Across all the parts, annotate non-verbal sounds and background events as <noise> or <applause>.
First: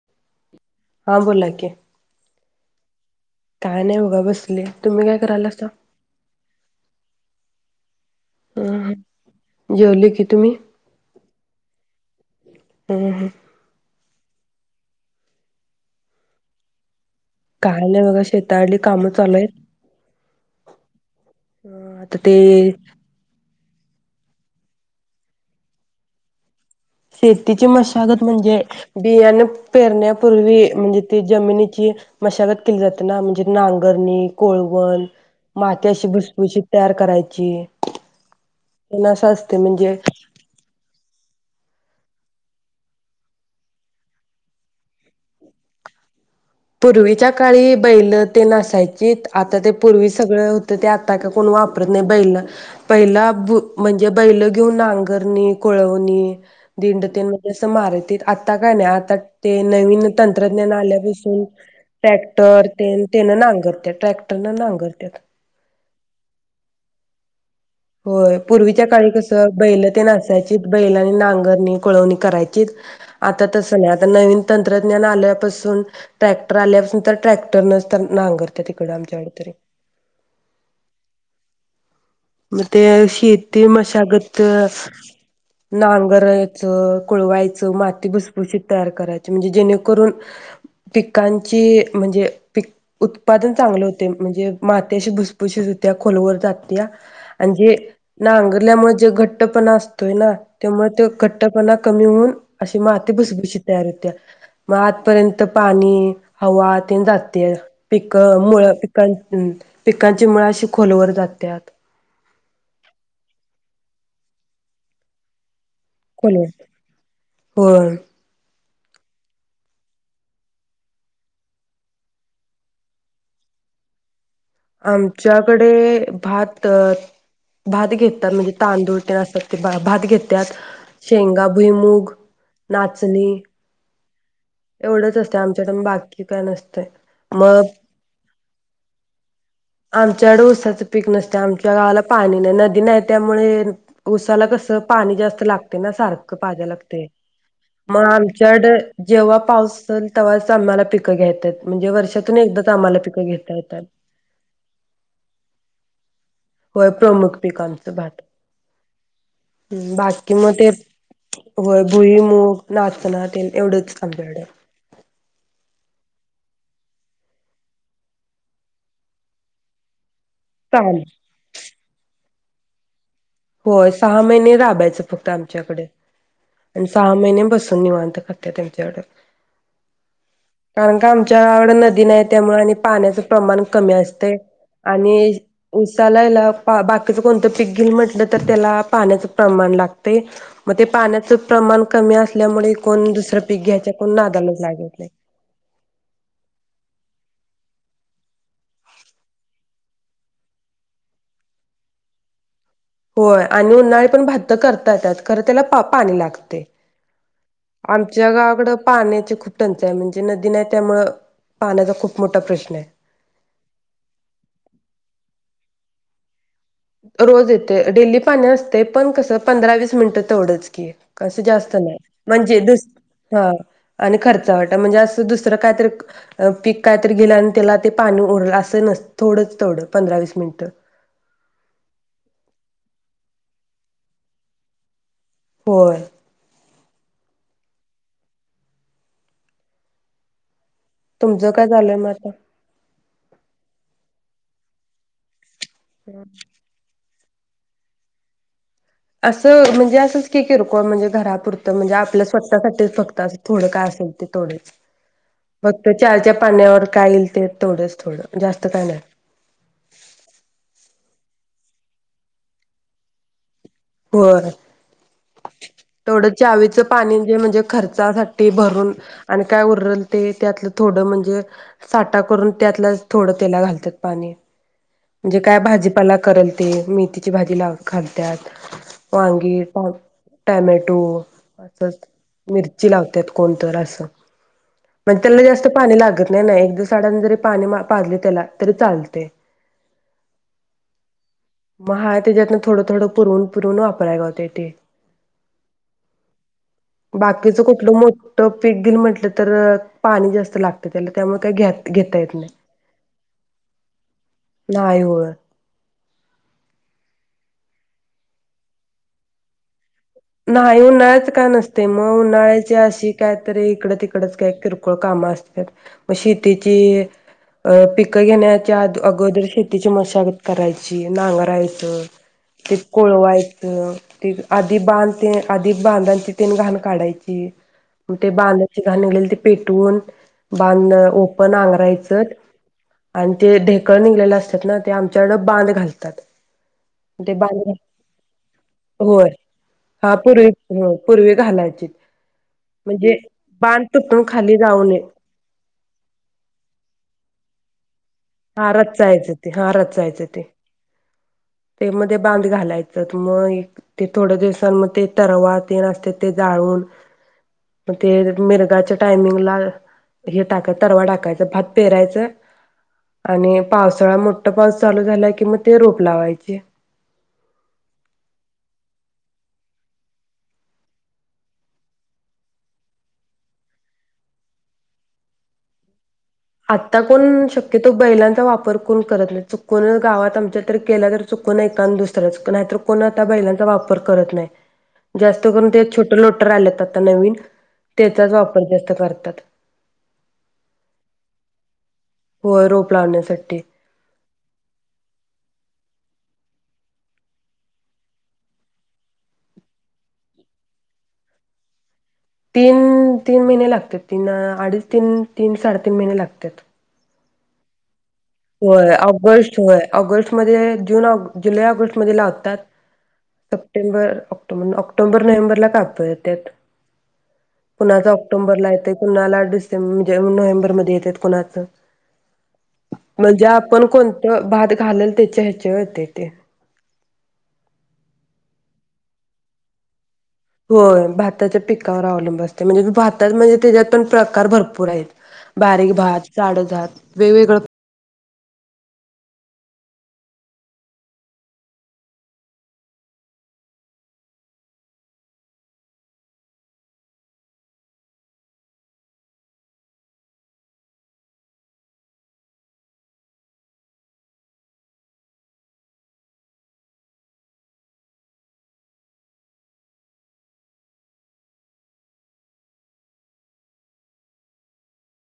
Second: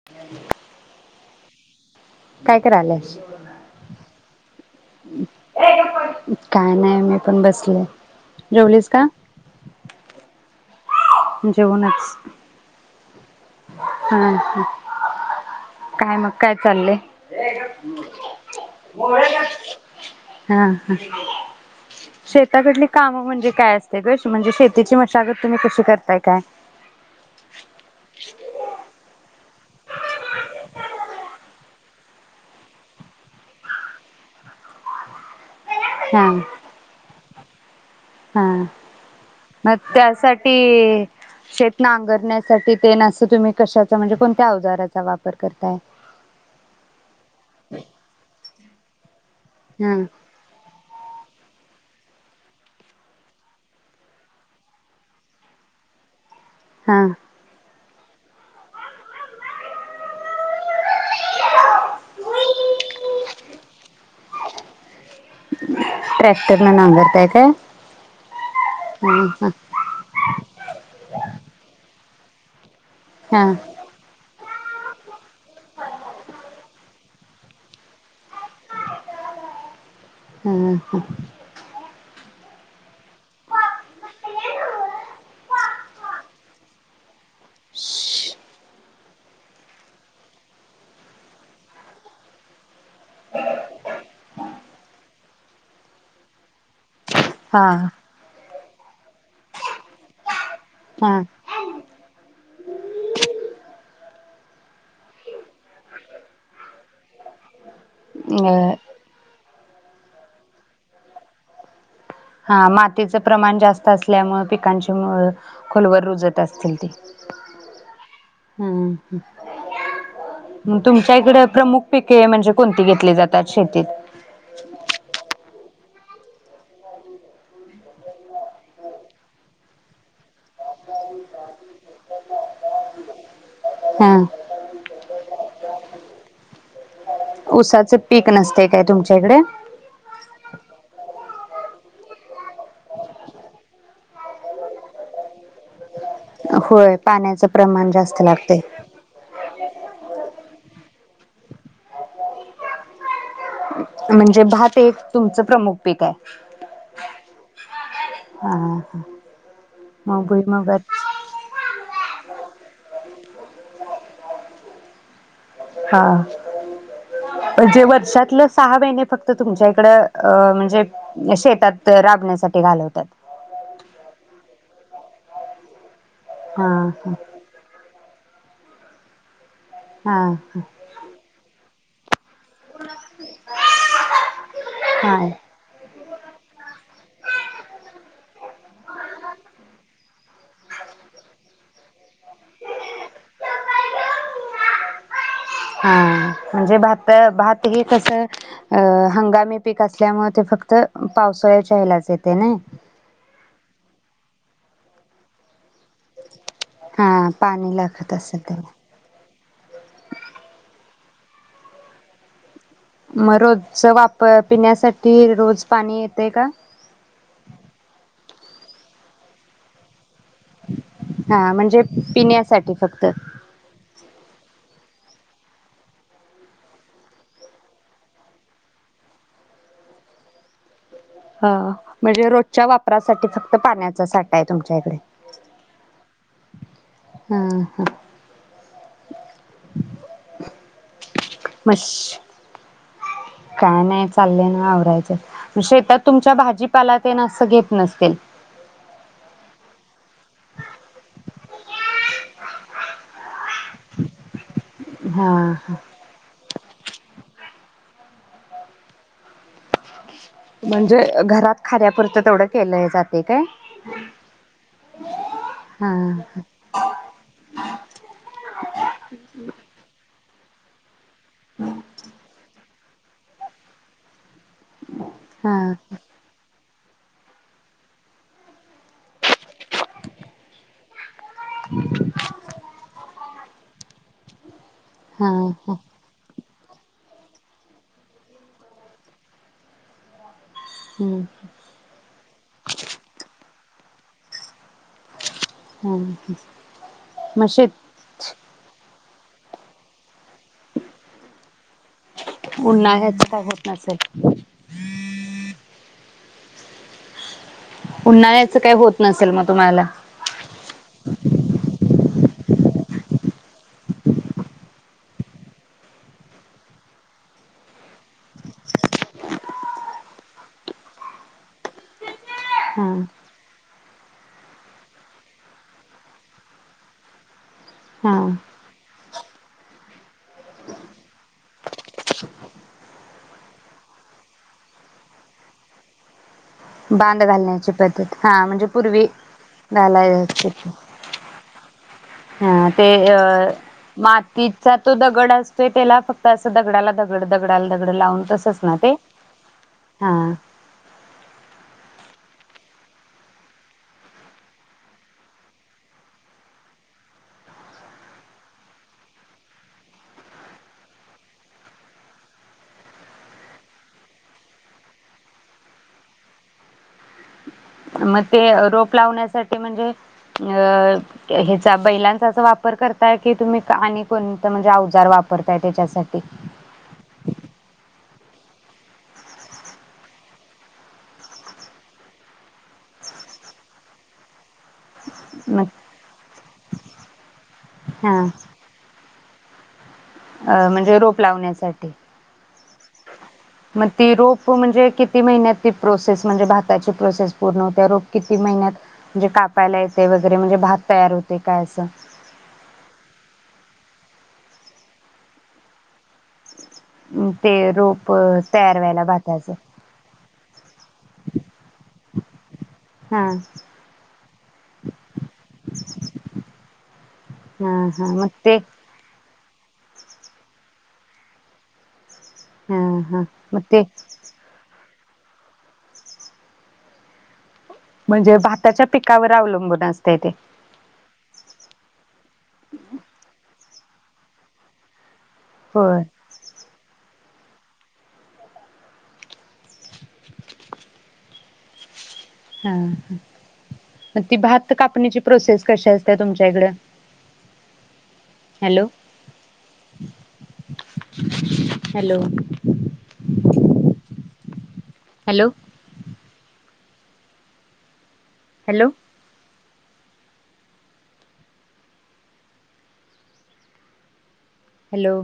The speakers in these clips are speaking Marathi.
<inaudible> <unintelligible> हा बोला की काय कारलेईस काय नाही बघा बसलोय तुम्ही काय करालासा काय नाही मी पण बसलोय हम्म जेवले की तुम्ही जेऊनच हम्म हम्म हम ह काय मग काय चाललेय काय नाही बघा शेतातली कामं चालू आहेत हा हा अ आता ते शेताकडली काम म्हणजे काय असते ग म्हणजे शेतीची मशागत तुम्ही कशी करताय काय शेतीची मशागत म्हणजे बियाण पेरण्यापूर्वी म्हणजे ती जमिनीची मशागत केली जाते ना म्हणजे नांगरणी कोळवण माती अशी हा भुसबुशीत तयार करायची हा तेन असं असते मग म्हणजे त्यासाठी शेत नांगरण्यासाठी तेन अस तुम्ही कशाचा म्हणजे कोणत्या अवजाराचा वापर करताय पूर्वीच्या काळी बैल तेन असायची आता ते हा पूर्वी सगळ तर ते आताच कोण वापरत नाही बैल पहिला म्हणजे बैल घेऊन नांगरणी कोळवणी हा दिंडतेमध्ये असं मारतीत आता काय नाही आता ते नवीन तंत्रज्ञान आल्यापासून ट्रॅक्टर ते तेन नांगरत्यात ट्रॅक्टर न नांगरत्यात ट्रॅक्टर न नांगरताय काय? होय पूर्वीच्या काळी हा कस हा बैल ते न असत असयचीत बैलानी नांगरणी कुळवणी करायचीत आता तस हा आता नवीन तंत्रज्ञान आल्यापासून, ट्रॅक्टर आल्यापासून तर, ट्रॅक्टर नच तन नांगरत्यात इकड आमच्या कडं तरी. हा हा. म तेे शेती.. मशागत हा. <unintelligible> नांगरायचं, कुळवायचं, माती भुसभुशीत तयार करायची, म्हणजे जेणेकरून... पिकांची म्हणजे, पिकऽ उत्पादन चांगलं होते, म्हंजे माती अशी भुसभूशीत होतेया, खोलवर जातेया आणि, हा जे, हा नांगरल्यामुळे जे घट्टपणा असतोय ना, त्यामुळे ते हा घटऽ ट्ट् पणा कमी होऊन, अशी माती भुसभुशीत तयार होतेया. म आतपर्यंत पानी, हवा तेन जातेया. पिकं, अ मुळं, पिकां पिकांची मुळं अशी खोलवर जात्यात. हां, मातीचं प्रमाण जास्त असल्यामुळं पिकांची मुळं खोलवर रुजत कोलम असतील ती. होय हं, हं मंग तुमच्या इकडे, प्रमुख पिके म्हणजे कोणती घेतली जातात शेतीत? आमच्याकडे भात भात घेतात, म्हणजे तांदूळ ते असत्यात, ते भात घेत्यात. शेंगा, भुईमूग, नाचणी हां. एवढंच असतय आमच्यात, अन बाक्की काय नसतय. ऊसाच पिकं नसतंय काय तुमच्या इकडे? आमच्याडे ऊसाचं पीक नसतंय, आमच्या गावाला पाणी नाही, नदी नाही त्यामुळे उसाला कसं, पानी जास्त लागते ना सारख पाजाय होय लागते, पाण्याचं प्रमाण म जास्त लागतय. आमच्याडे जेव्हा पाऊस असलं, तवाच आम्हाला पिकं घेता येतात, म्हणजे वर्षातून एकदाच आम्हाला पिकं घेता येतात. म्हणजे भात एक, तुमचं प्रमुख पीक आहे. होय, प्रमुख पिक आमचं भात, हा हा. मग बाकी म ते भुईमुगात होय, भुईमुग, नाचना तेन, एवढंच आमच्या कडे. हा, म्हणजे वर्षातलं सहा महिने फक्त तुमच्या इकडं अ म्हणजे शेतात राबण्यासाठी घालवतात. होय, सहा महिने राबायचं फक्त आमच्याकडे, हा आणि सहा हा. महिने बसून निवांत खाता त्या त्यांच्याकडे हा हा. कारण का, आमच्याकड नदी नाही, त्यामुळे आनि पान्याचं प्रमान कमी असतय, हा. आनि उसाला इला, बाकीचं कोणतं पीक घिल म्हटलं तर, त्याला पाण्याचं प्रमाण लागतय. म ते पान्याचं प्रमान कमी असल्यामुळे, कोन, दुसरं पीक घ्यायच्या कोन, नादालाच लागत नाही. हा हा म्हणजे भात, भात हे कसं अ हंगामी पीक असल्यामुळं, ते फक्त पावसाळ्याच्या ह्यलाच येते. नाई? होय, आणि उन्हाळी पण भात्त करता येतात, खरं त्याला पा पाणी लागतय. हा पाणी लागत आमच्या असेल गावाकडं त्याला पान्याची खूप टंचाई आहे, म्हनजे नदी नाही त्यामुळं, पान्याचा खूप मोठा प्रश्न आये. मग रोजच वापर, पिण्यासाठी रोज पाणी येतय का? रोज येते. डेली पाणी असते, पण कसं पंधरा-वीस मिनटं तेवढंच की कसं हा जास्त म्हणजे नाही, म्हनजे पिण्यासाठी दुस फक्त हा, आणि खर्च वाटं, म्हणजे असं दुसरं कायतर पिक काय तरी गेलं आणि त्याला ते पाणी ओरलं, अस नस थोडंच तेवडं पंधरा वीस मिनिटं. हं, म्हणजे रोजच्या वापरासाठी फक्त पाण्याचा साठा आहे तुमच्या इकडे. होय. हा हा. तुमचं काय मश झालंय मग आता? काय नाही चालत ना आवरायचं,, शेतात तुमच्या भाजीपाला ते न असं घेत नसतील. असं म्हणजे असंच कि किरकोळ, म्हणजे घरापुरतं म्हणजे आपल्या स्वतःसाठीच फक्त असं थोड काय असेल ते थोडचं,, हा हा मग ते चारच्या पाण्यावर काय येईल ते थोडंच थोडं, जास्त काय नाही. म्हणजे, घरात खान्यापुरतं तेवढं केलंय जातंय काय? होय, हा तेवढंच चावीचं पाणीे म्हणजे खर्चासाठी भरून, आणि काय उरल ते त्यातलं थोडं म्हण जे, साठा करून त्यातलंच थोडं त्याला घालत्यात पाणी. म्हणजे हा काय भाजीपाला करल ते मेथीची भाजी लाव खालत्यात,, वांगी टॅ टाॅमॅटो असं,, मिरची लावत्यात कोणतर असं,, पण हा त्याला जास्त ह पाणी लागत नाही नाही, एक दिस आडानं जरी पाणी पाजले त्याला, तरी चालतय. हम्म. मग हाय त्याच्यातन थोडं थोडं पुरवून पुरवून वापराय गावतयं तेे. ह मग बाकीच शेत कुठलं मोठ ट पीक घील म्हटलं तर, पाणी जास्त लागतं त्याला त्यामुळे काय घ्या घेता येत नाही. उन्हाळ्याचं काय होत नसल. नाई होय. उन्हाळ्याचं काय होत नसेल मग तुम्हाला. नाही उन्हाळ्याच काय नसतय,, मग उन्हाळ्याची अशी कायतरी इकड तिकडच काय किरकोळ खोळ कामं असत्यात, मग शितीची अ पिकं घेण्याच्या अगोदर शेतीची मशागत करायची, नांगरायचं ते हा कोळवायचं, ते आधी बांध ते आधी बांधांचीतेन घाण काडायची. हा ते बांधाची घाण निघलेल ते पेटवून, बांध ओपन नांगरायचं. आणि ते ढेकळं निघलेले असतात ना ते आमच्याइकडं बांध घालतात. बांध ते घालण्याची बांध पद्धत,, हा म्हणजे पूर्वी होय हा पूर्वी घालायची हो पूर्वी घालायचीत. हा ते अ खाली मातीचा जाऊ तो नये दगड अस ते त्येला फक्त असं दगडाला दगड दगडाला दगड लावून तसं हा, रचायच ते हा रचायचते. <inaudible> ते मध्ये बांध घालायचत, मग एक ते थोड्या दिवसां मग ते तरवा तेन असत्यात ते जाळून पते मिरगाच्या टायमिंग ला हे टाका तरवा टाकायचं भात पेरायचं आणि पावसाळा मोठठा पाऊस चालू झाला की मग ते रोप लावायची. म ते रोप लावण्यासाठी म्हणजे अ ह्याचा, बैलांचाच वापर करताय की तुम्ही आणि कोणता म्हणजे अवजार वापरताय त्याच्यासाठी? आता कोण शक्यतो बैलांचा वापर कोण करत नाही. चुकून गावात आमच्या तर केला तर चुकून एकान दुसरच नाहीतर कोण आता बैलांचा वापर करत नाही. <inaudible> जास्त मग करून ते छोट लोटर आल्यात आता नवीन हा त्याचाच वापर जास्त करतात. म्हणजे रोप लावण्यासाठी. होय रोप लावण्यासाठी. मग ते रोप म्हणजे किती महिन्यात ती प्रोसेस म्हणजे भाताची प्रोसेस पूर्ण होते. रोप किती महिन्यात म्हणजे कापायला येतय वगैरे म्हणजे भात तयार होतय काय अस. तीन तीन महिने लागतात तीन, अडीच तीन, तीन साडेतीन महिने लागतात. ते रोप तयार होय व्हायला भाताचं ऑगस्ट होय ऑगस्ट मध्ये जून, ऑग जुलै -ऑगस्ट मध्ये लावतात. हा सप्टेंबर, ऑक्टोबर, ऑक्टोबर, नोव्हेंबरला कापता येतात. हा कुणाच हा मग ते ऑक्टोंबरला येतय कुणाला डिसें म्हणजे नोव्हेंबरमध्ये येतेत कुणाच. हा हा म्हणजे मग ते आपण कोणत भात घालल त्याच्या ह्याच्यावर येतय ते. म्हणजे भाताच्या पिकावर अवलंबून असतय ते. होय भाताच्या पिकावर अवलंबून असते, म्हणजे भातात म्हणजे त्याच्यात पण प्रकार भरपूर आहेत. बारीक होय भात, जाड भात वेगवेगळ हां मग ती भात कापणीची प्रोसेस कशी असते तुमच्या इकड? Hello hello hello hello hello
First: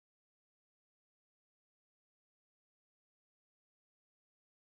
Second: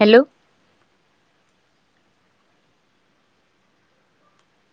hello